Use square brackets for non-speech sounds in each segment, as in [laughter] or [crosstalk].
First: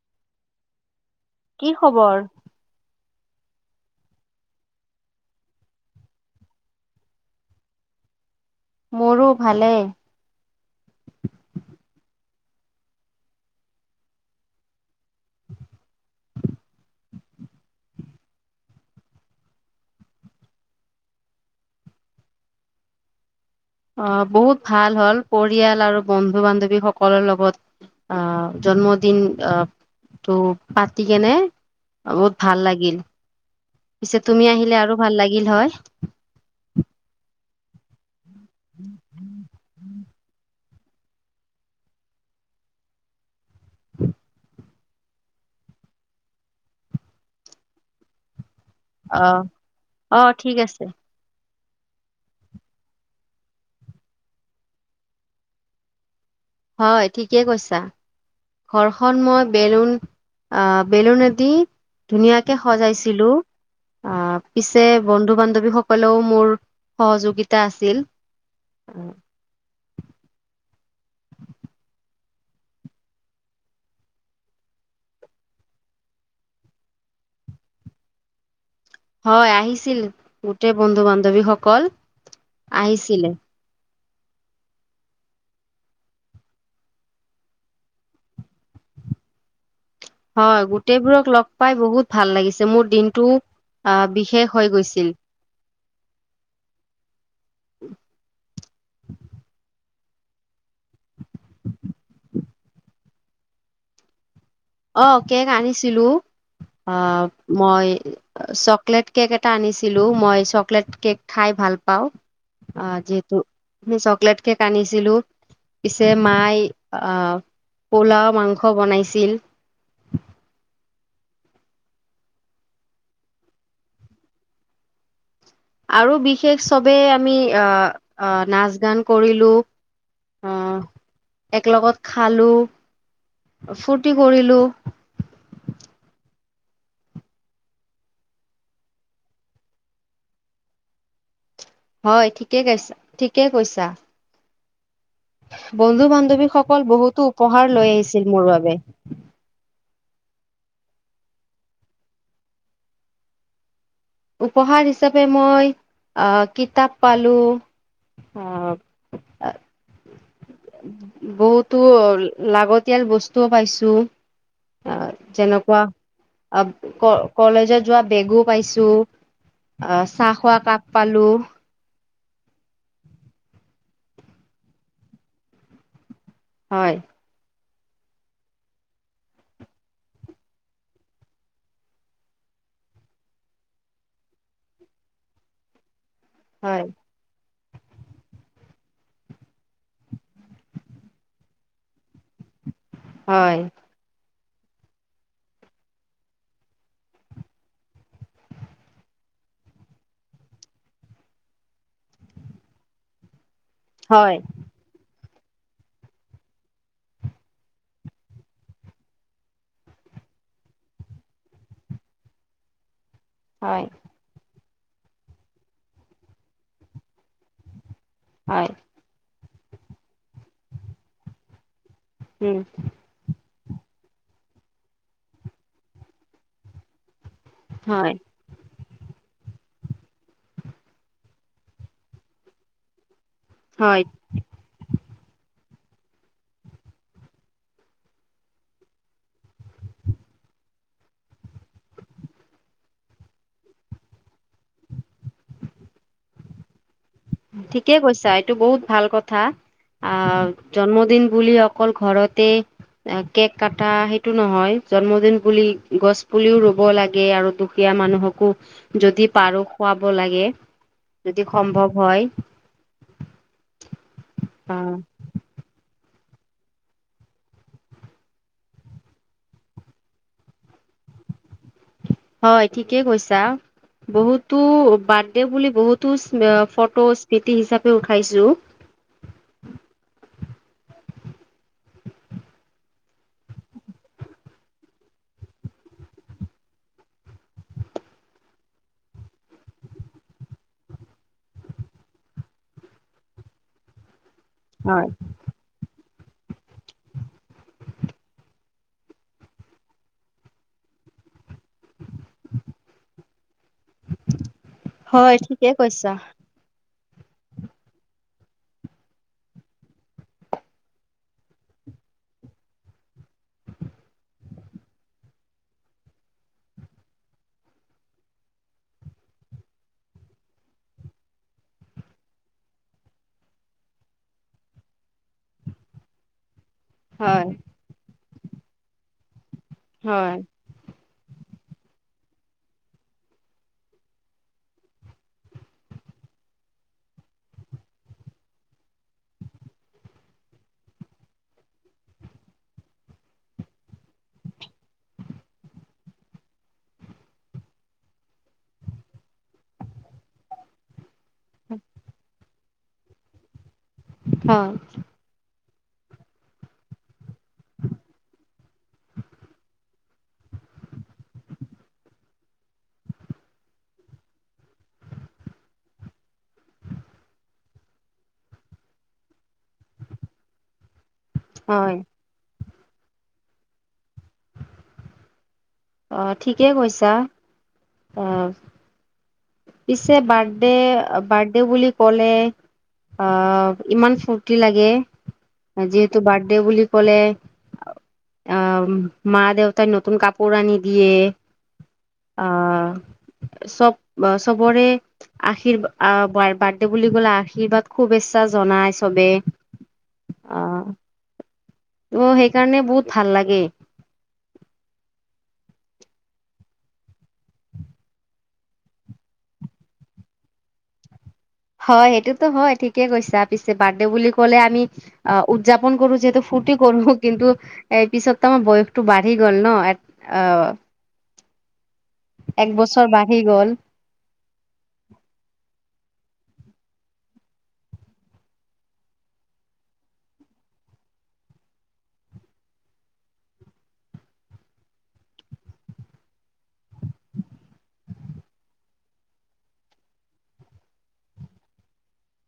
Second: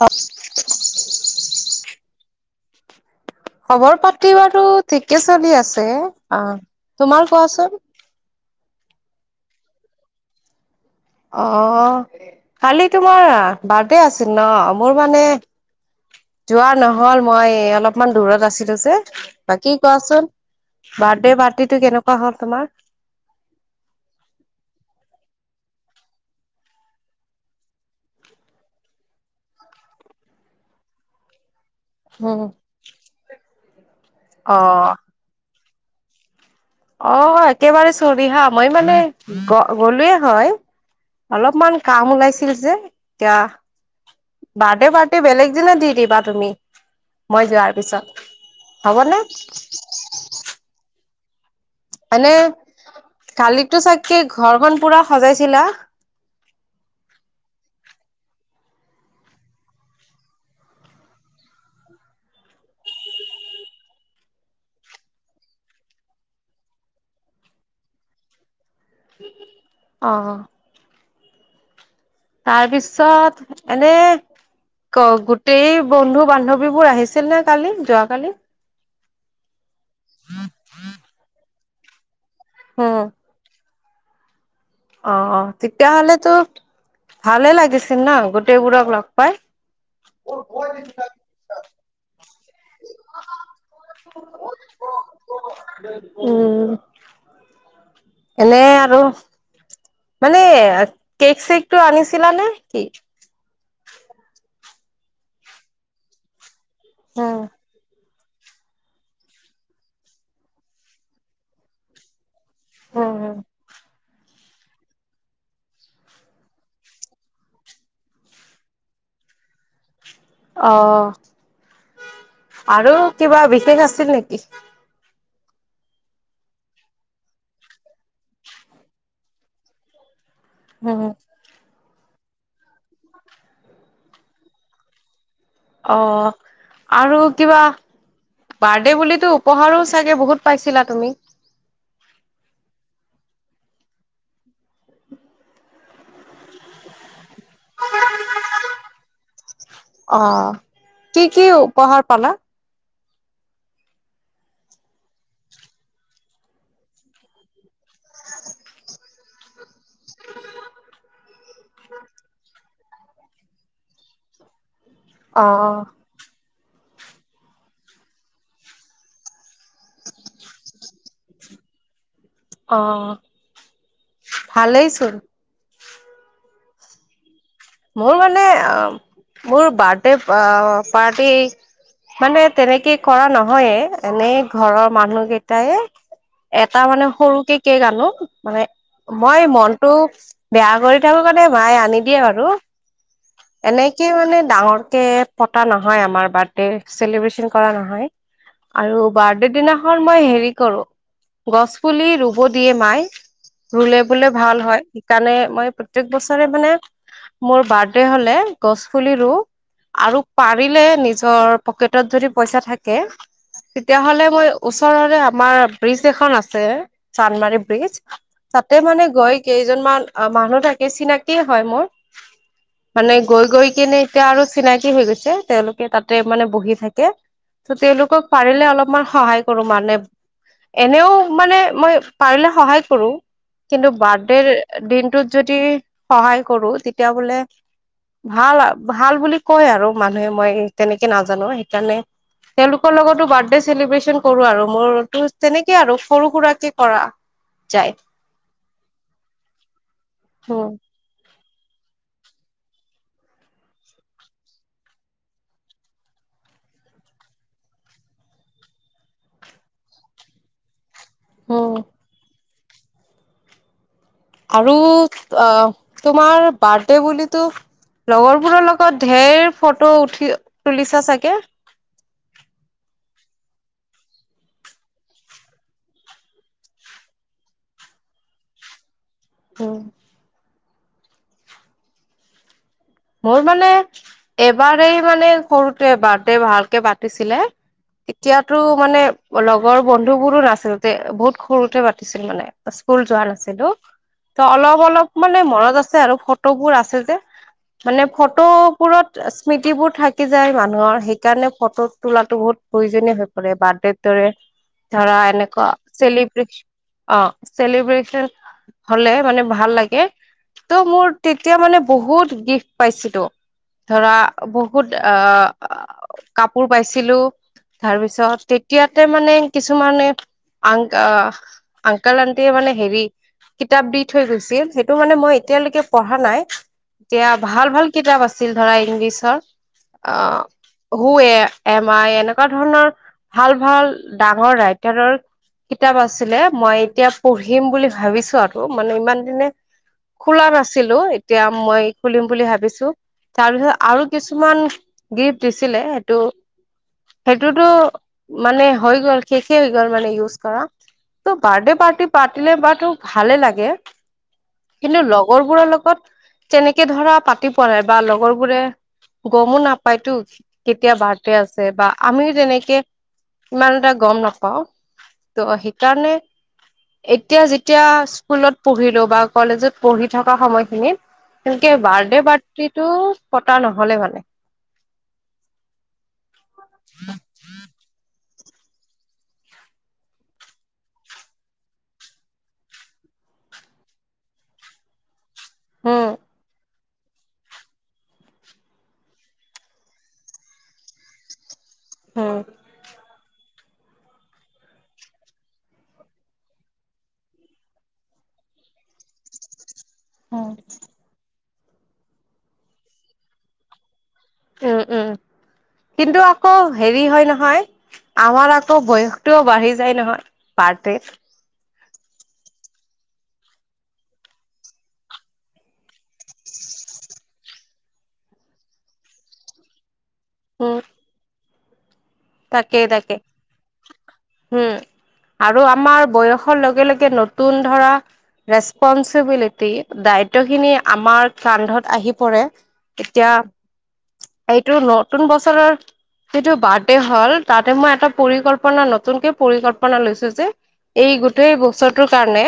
অ কি খবৰ খবৰ পাতি বাৰু ঠিকে চলি আছে অ' তোমাৰ কোৱাচোন? মোৰো ভালে। অ কালি তোমাৰ বাৰ্থডে আছিল ন মোৰ মানে যোৱা নহল মই অলপমান দূৰত আছিলো যে বাকী কোৱাচোন বাৰ্থডে পাৰ্টিটো কেনেকুৱা হল তোমাৰ। আহ বহুত ভাল হল পৰিয়াল আৰু বন্ধু বান্ধৱী সকলৰ লগত আহ জন্মদিন আহ তো পাতি কেনে বহুত উম ভাল লাগিল। পিছে তুমি অ আহিলে আৰু ভাল লাগিল হয়। অ' একেবাৰে চল ৰিহা মই মানে গলোয়ে হয়, অলপমান কাম ওলাইছিল যে এতিয়া বাৰ্থডে পাৰ্টি বেলেগ দিনে দি দিবা তুমি মই যোৱাৰ পিছত। হ'বনে অ' অ' ঠি'ক আছে। মানে, কালিততো চাগকে ঘৰ ম পুৰা সজাইছিলা হয় ঠিকেই কৈছা ঘৰখন মই বেলুন আহ বেলুনদি ধুনীয়াকে সজাইছিলো। আহ পিছে বন্ধু বান্ধৱীসকলেও মোৰ সহযোগিতা আছিল। অ' [unintelligible] তাৰপিছত, এনে গোটেই বন্ধু বান্ধৱীবোৰ আহিছিল নে কালি যোৱাকালি। হয় আহিছিল গোটেই বন্ধু বান্ধৱীসকল উম আহিছিলে। অ' অ 'তেতিয়াহ'লে তো ভালে লাগিছিল ন গোটেইবোৰক লগ পাই। হয় গোটেইবোৰক লগ পাই বহুত ভাল লাগিছে। মোৰ দিনটো আহ বিশেষ হৈ গৈছিল। উম, এনে আৰু মানে কেক চেক টো আনিছিলা নে্ কি অ' কেক আনিছিলো। অ' উম মই চকলেট কেক এটা আনিছিলো। মই চকলেট কেক খাই ভাল পাওঁ। অ', উম উম যেহেতু হেই চক লেট কেক কান্দিছিলো। পিছে মাই আ পোলাও-মাংস বনাইছিল। অ', আৰু কিবা বিশেষ আছিল নেকি? আৰু বিশেষ চবেই আমি আ-আ নাচ গান কৰিলো। অ', উম এক লগত খালো, ফূৰ্তি কৰিলো। অ', আৰু কিবা বাৰ্থডে বুলিতো উপহাৰো চাগে বহুত পাইছিলা তুমি? হয়, ঠিকে কাইছা-ঠিকে কৈছা। বন্ধু-বান্ধৱীসকল বহুতো উপহাৰ লৈ আহিছিল মোৰ বাবে। অ', কি কি উপহাৰ পালা? উপহাৰ হিচাপে মই আ কিতাপ পালো, আহ বহুতো লাগতিয়াল বস্তুও পাইছো। আ অ যেনেকুৱা আব ক-কলেজত যোৱা বেগো পাইছো। আ চাহ খোৱা কাপ পালো। অ', ভালেই চোন। হয়। মোৰ মানে আ মোৰ বাৰ্থডে আ পাৰ্টি মানে তেনেকে কৰা নহয়ে, এনেই ঘৰৰ মানুহ কেইটায়ে হয় এটা মানে সৰুকে কেক আনো। মানে মই মনতটো বেয়া কৰি থাকো কাৰণে মায়ে আনি দিয়ে আৰু হয় এনেকে মানে ডাঙৰকে পতা নহয়, আমাৰ বাৰ্থডে চেলিব্ৰেচন কৰা নহয়। আৰু বাৰ্থডে দিনাখন মই হেৰি কৰো, গছ পুলি ৰুব দিয়ে মাই। ৰুলে বোলে হয় ভাল হয়। কাৰণে মই প্ৰত্যেক বছৰে মানে মোৰ বাৰ্থডে হ'লে গছ পুলি ৰু। আৰু পাৰিলে নিজৰ পকেটত যদি পইচা থাকে হয় তেতিয়া হ'লে মই ওচৰৰে আমাৰ ব্ৰিজ এখন আছে, চান্মাৰী ব্ৰিজ হয় তাতে মানে গৈ কেইজনমান মানুহ থাকে, চিনাকিয় হয় মোৰ উম মানে গৈ গৈ কিনে এতিয়া আৰু চিনাকি হৈ গৈছে, তেওঁলোকে তাতে মানে বহি থাকে। ত হয় তেওঁলোকক পাৰিলে অলপ মান সহায় কৰো মানে। এনেও মানে মই পাৰিলে সহায় কৰো। কিন্তু হয় বাৰ্থডেৰ দিনটোত যদি সহায় কৰো তেত তেতিয়া বোলে ভাল-ভাল বুলি কয় আৰু মানুহে, মই তেনেকে নাজানো। সেইকাৰণে তেওঁলোকৰ লগতো বাৰ্থডে চেলিব্ৰেচন কৰো। আৰু মোৰতো তেনেকে আৰু সৰু-সুৰাকে কৰা যায় ঠিকে কৈছা, এইটো বহুত ভাল কথা। আ উম জন্মদিন বুলি অক অকল ঘৰতে কেক কটা সেইটো নহয়, জন্মদিন বুলি গছ পুলিও ৰুব লাগে, আৰু দুখীয়া মানুহকো যদি পাৰো খুৱাব লাগে। যদি উম সম্ভৱ হয় আৰু অ অ তোমাৰ বাৰ্থ ডে বুলিটো লগৰবোৰৰ লগত ধেৰ ফটো উঠি তুলিছা চাগে, হয়। ঠিকেই কৈছা বহুতো বাৰ্থডে বুলি বহুতো ফটো স্মৃতি হিচাপে উঠাইছো। উ মোৰ মানে এবাৰেই মানে সৰুতে বাৰ্থডে ভালকে পাতিছিলে। এতিয়াতো মানে লগৰ বন্ধুবোৰো নাছিল বহুত সৰুতে পাতিছিল মানে স্কুল যোৱা নাছিলো। ত অলপ হয় অলপ মানে মনত আছে আৰু, ফটোবোৰ আছে যে। মানে ফটোবোৰত স্মৃতিবোৰ থাকি যায় মানুহৰ সেইকাৰণে ফটো তোলাটো বহুত প্ৰয়োজনীয় হৈ পৰে বাৰ্থডেৰ দৰে ধৰা হয় এনেকুৱা ঠিকে কৈছা চেলিব্ৰেচন অ চেলিব্ৰেচন হলে মানে ভাল লাগে ত' মোৰ তেতিয়া মানে বহুত গিফট পাইছিলো, ধৰা বহুত আহ কাপোৰ পাইছিলো, তাৰপিছত তেতিয়াতে মানে কিছুমানে আং আহ আংকেল আন্টিয়ে মানে হেৰি কিতাপ দি থৈ গৈছিল সেইটো মানে মই এতিয়ালৈকে পঢ়া নাই। এতিয়া হয়'। ভাল ভাল কিতাপ আছিল ধৰা ইংলিছৰ হয়। আহ হু এ এমই এনেকুৱা ধৰণৰ ভাল ভাল ডাঙৰ ৰাইটাৰৰ কিতাপ আছিলে মই এতিয়া পঢ়িম বুলি ভাবিছো আৰু মানে ইমান দিনে খোলা নাছিলো এতিয়া মই খুলিম বুলি ভাবিছো তাৰপিছত আৰু কিছুমান গিফ্ট দিছিলে সেইটো সেইটোতো মানে হৈ গল শেষে হৈ গল মানে ইউজ কৰা। বাৰ্থডে পাৰ্টি পাতিলে বাট টো ভালে লাগে। হয় কিন্তু লগৰবোৰৰ লগত কত তেনে একে ধৰা পাতি পোৱা নাই বা লগৰবোৰে গমো নাপায়তো কেতিয়া বাৰ্থডে আছে বা আমিও তেনেকে ইমান এটা গম নাপাও ত' সেইকাৰণে এতিয়া যেতিয়া স্কুলত পঢ়িলো বা কলেজত পঢ়ি থকা সময়খিনিত তেনকে হয়। বাৰ্থডে পাৰ টো পতা নহলে মানে। আহ, ঠিকে কৈছা। আহ। পিছে বাৰ্থডে বাৰ্থডে বুলি ক'লে আহ ইমান ফূৰ্তি লাগে। উম যিহেতু বাৰ্থডে বুলি কলে আহ মা দেউতাই নতুন কাপোৰ আনি দিয়ে। উম আহ। চব চবৰে আশীৰ্বাদ আহ বাৰ্থডে বুলি কলে আশীৰ্বাদ শুভেচ্ছা জনাই চবে। হ'। আহ ত' সেইকাৰণে বহুত ভাল লাগে। উম উম কিন্তু আকৌ হেৰি হয় নহয়, আমাৰ আকৌ বয়সটোও বাঢ়ি যায় নহয়। বাৰ্থডেত। হয় সেইটোতো হয় ঠিকেই কৈছা পিছে বাৰ্থডে বুলি কলে আমি অ' উদযাপন কৰো যিহেতু ফূৰ্তি কৰো কিন্তু এ পিছত তো আমাৰ বয়সটো বাঢ়ি গল ন? অ'। তাকেই তাকে উম, আৰু আমাৰ বয়স লগে-লগে নতুন ধৰা ৰেচপনচিবিলিটি দায়িত্ব খিনি আমাৰ কান্ধত আহি পৰে এতিয়া এইটো নতুন বছৰৰ যিটো বাৰ্থ হ'ল তাতে মই এটা পৰিকল্পনা নতুনকে পৰিকল্পনা লৈছো যে এই গোটেই বছৰটোৰ কাৰণে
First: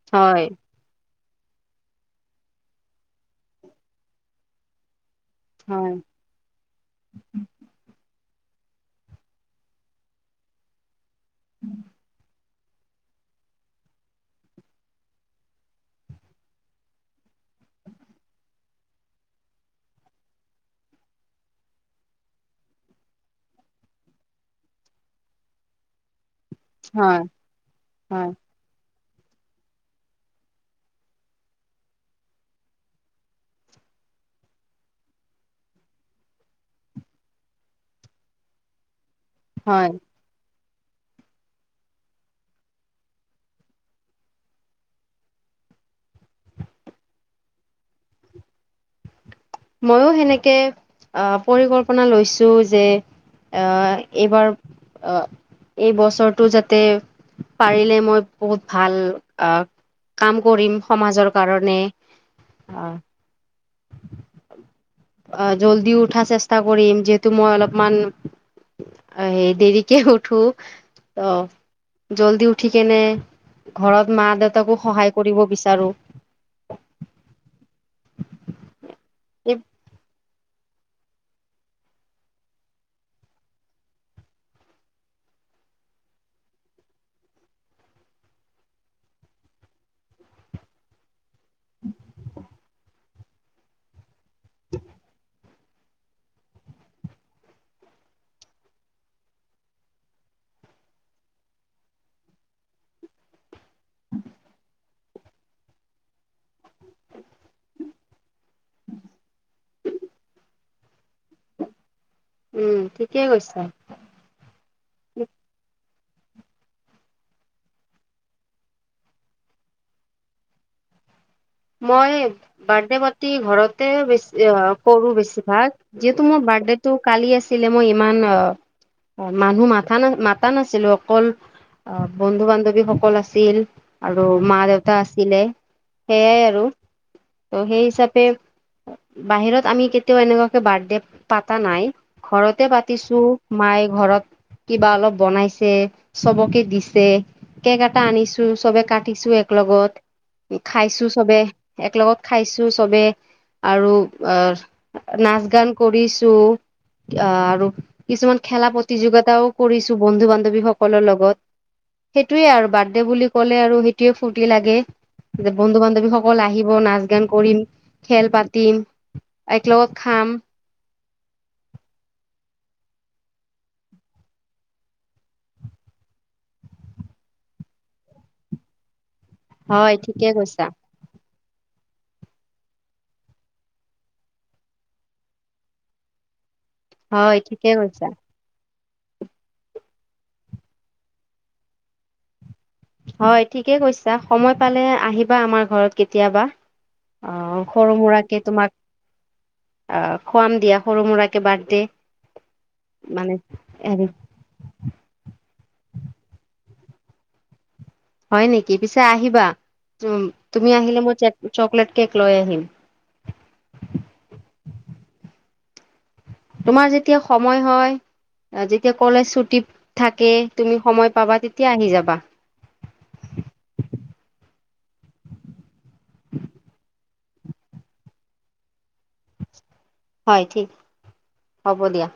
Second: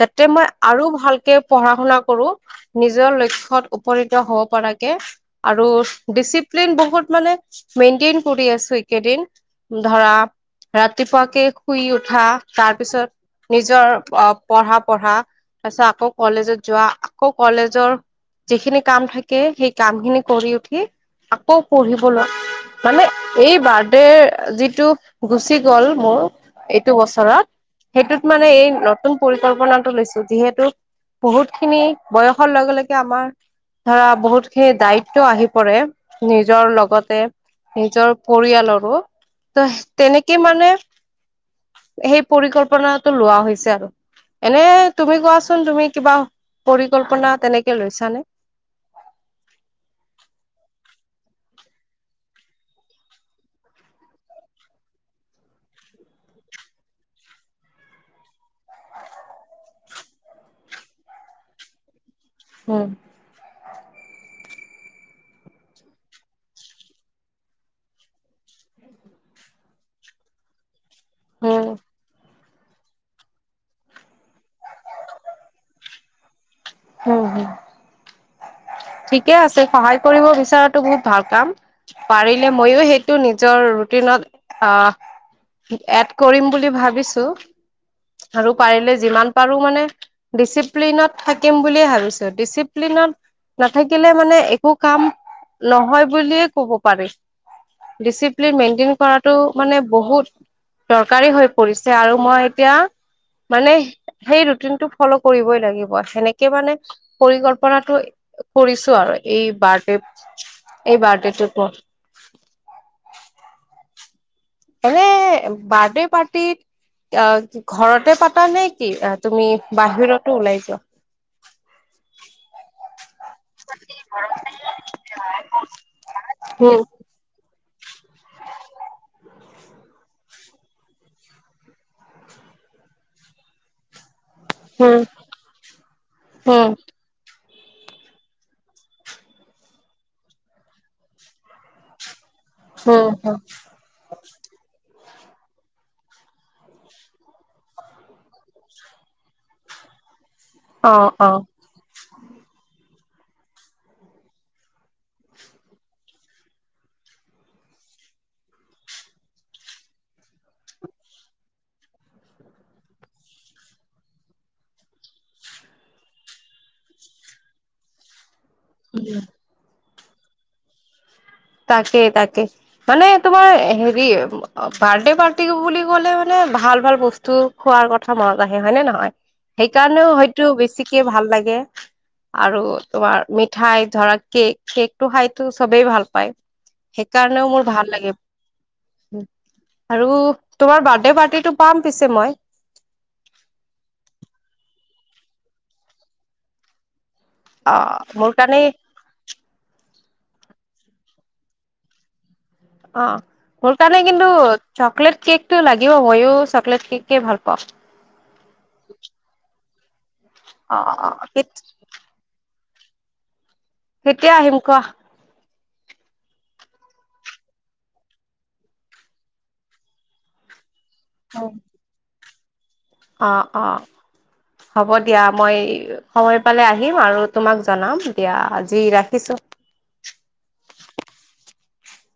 যাতে হয় মই আৰু ভাল পঢ়া শুনা কৰো নিজৰ লক্ষ্যত উপনীত হব পৰাকে, আৰু হয় ডিচিপ্লিন বহুত মানে মেইনটেইন কৰি আছো। কেইদিন ধৰা ৰা তি পোৱা কে শুই উঠা তাৰ পিছত নিজৰ পঢ়া-পঢ়া তাৰ পিছত আকৌ কলেজত যোৱা আকৌ কলেজৰ যিখিনি কাম থাকে সেই কাম খিনি কৰি উঠি আকৌ পঢ়িবলৈ মানে এই, বাৰ্থডেৰ যিটো গুচি গ'ল মোৰ, এইটো হয় বছৰত সেইটোত হয় মানে এই ন নতুন পৰিকল্পনাটো লৈছো যিহেতু বহুত খিনি বয়সৰ লগে লগে আমাৰ ধৰা বহুত খিনি দায়িত্ব আহি পৰে নিজৰ লগতে নিজৰ, পৰিয়ালৰো। ত হয় তেনেকে মানে সেই পৰিকল্পনাটো লোৱা হৈছে আৰু এনে তুমি কোৱাচোন তুমি কিবা পৰিকল্পনা তেনেকে লৈছানে। ময়ো সেনেকে আহ পৰিকল্পনা লৈছো যে অহ এইবাৰ অহ এই বছৰটো যাতে পাৰিলে মই বহুত ভাল আহ কাম কৰিম সমাজৰ কাৰণে। অ উম আহ জল্দি উঠা চেষ্টা কৰিম যিহেতু মই অলপমান দেৰিকে উঠো। অ উম জল্দি উঠ ঠিকেনে ঘৰত মা দেউতাকো সহায় কৰিব বিচাৰো। উম হম, ঠিকে আছে সহায় কৰিব বি ছৰাটো বহুত ভাল কাম পাৰিলে মইো সেইটো নিজৰ ৰুটিনত এড কৰিম বুলি ভাবিছো আৰু পাৰিলে যিমান পাৰো মানে ডিচিপ্লিনত, থাকিম বুলিয়ে ভাবিছো ডিচিপ্লিনত। নাথাকিলে, মানে একো কাম নহয় বুলিয়ে ক'ব পাৰি ডিচিপ্লিন মেইনটেইন কৰাতটো মানে বহুত দৰকাৰী হৈ পৰিছে আৰু মই এতিয়া, মানে সেই ৰুটিনটো। ফল' কৰিবই লাগিব সেনেকে মানে পৰিকল্পনাটো কৰিছো আৰু এই বাইথডেত। এই বাৰডেটোত অ', উম [unintelligible] এনে বাৰ্থ পাৰটিত ঘৰতে পাতা নে কি তুমি বাহিৰতো ওলাই যোৱা? মই বাৰ্থডে পাৰ্তি ঘৰতে বেছ-কৰো বেছিভাগ, যিহেতু মোৰ উম, বাৰ্থডেটো কালি আছিলে। মই ইমান আ মানুহ মথা-না মাতা নাছিলো, অকল অ', বন্ধু-বান্ধৱীসকল আহিছিল আৰু আৰু মা-দেউতা উম, আছিলে সেইয়াই আৰু উম, ত' সেই হিচাপে বাহিৰত আমি কেতিয়াও এনেকুৱাকে বাৰ্থডে পাতা নাই। ঘৰতে উম, পাতিছো। উম, মায়ে ঘৰত কিবা অলপ বনাইছে চবকে দিছে। কেক এটা আনিছো চবে কাটিছো এক লগত। খাইছো অ', অ'। চবে একলগত। খাইছো চবে আৰু আ নাচ-গান কৰিছো। আ আৰু কিছুমান খেলা প্ৰতিযোগিতাও কৰিছো বন্ধু-বান্ধৱী সকলৰ লগত। সেইটোয়ে আৰু বাৰ্থডে বুলি ক'লে আৰু সেইটোয়ে ফূুৰ্তি লাগে। যে বন্ধু-বান্ধৱীসকল আহিব, নাচ-গান কৰিম, খেল পাত তিম একলগত খাম তাকেই তাকে। মানে তোমাৰ হেৰি বাৰ্থডে পাৰ্টি বুলি ক'লে মানে ভাল-ভাল বস্তু খোৱাৰ কথা মনত আহে হয়নে নহয়? সেই হয় কাৰণেও ঠিকে হয়তো কৈছা বেছিকে ভাল লাগ আৰু তোমাৰ মিঠাই ধৰা কেক, কেকটো খাইতো চবেই ভাল পায়। হয় সেইকাৰণেও মোৰ ঠিকে ভাল কৈছা লাগে। আৰু, তোমাৰ বাৰ্থডে পাৰ্টিটো পাম পিছে মই। হয় ঠিকে কৈছা, সময় পালে আহিবা আমাৰ ঘৰত কেতিয়াবা। অ সৰু অ' মোৰ কাৰণে অ' খুৱাম দিয়া সৰু সুৰাকে বাৰ্থডে। অ' মানে মোৰ কাৰনে হেৰি কিন্তু চকলেট কেক টো লাগিব কিন্তু, মইও চকলেট কেক ভাল পাওঁ। হয় নেকি, পিছে আহিবা। তুমি অ আহিলে অ মই চকলেট কেক লৈ আহিম। কেতিয়া আহিম কোৱা। তোমাৰ যেতিয়া সময় হয়, যেতিয়া কলেজ ছুটি থাকে তুমি সময় পাবা, তেতিয়া আহি যাবা। অ' অ' হ'ব দিয়া, মই সময় পালে আহিম আৰু তোমাক জনাম দিয়া। আজি ৰাখিছো। হয় ঠিক, হ'ব দিয়া।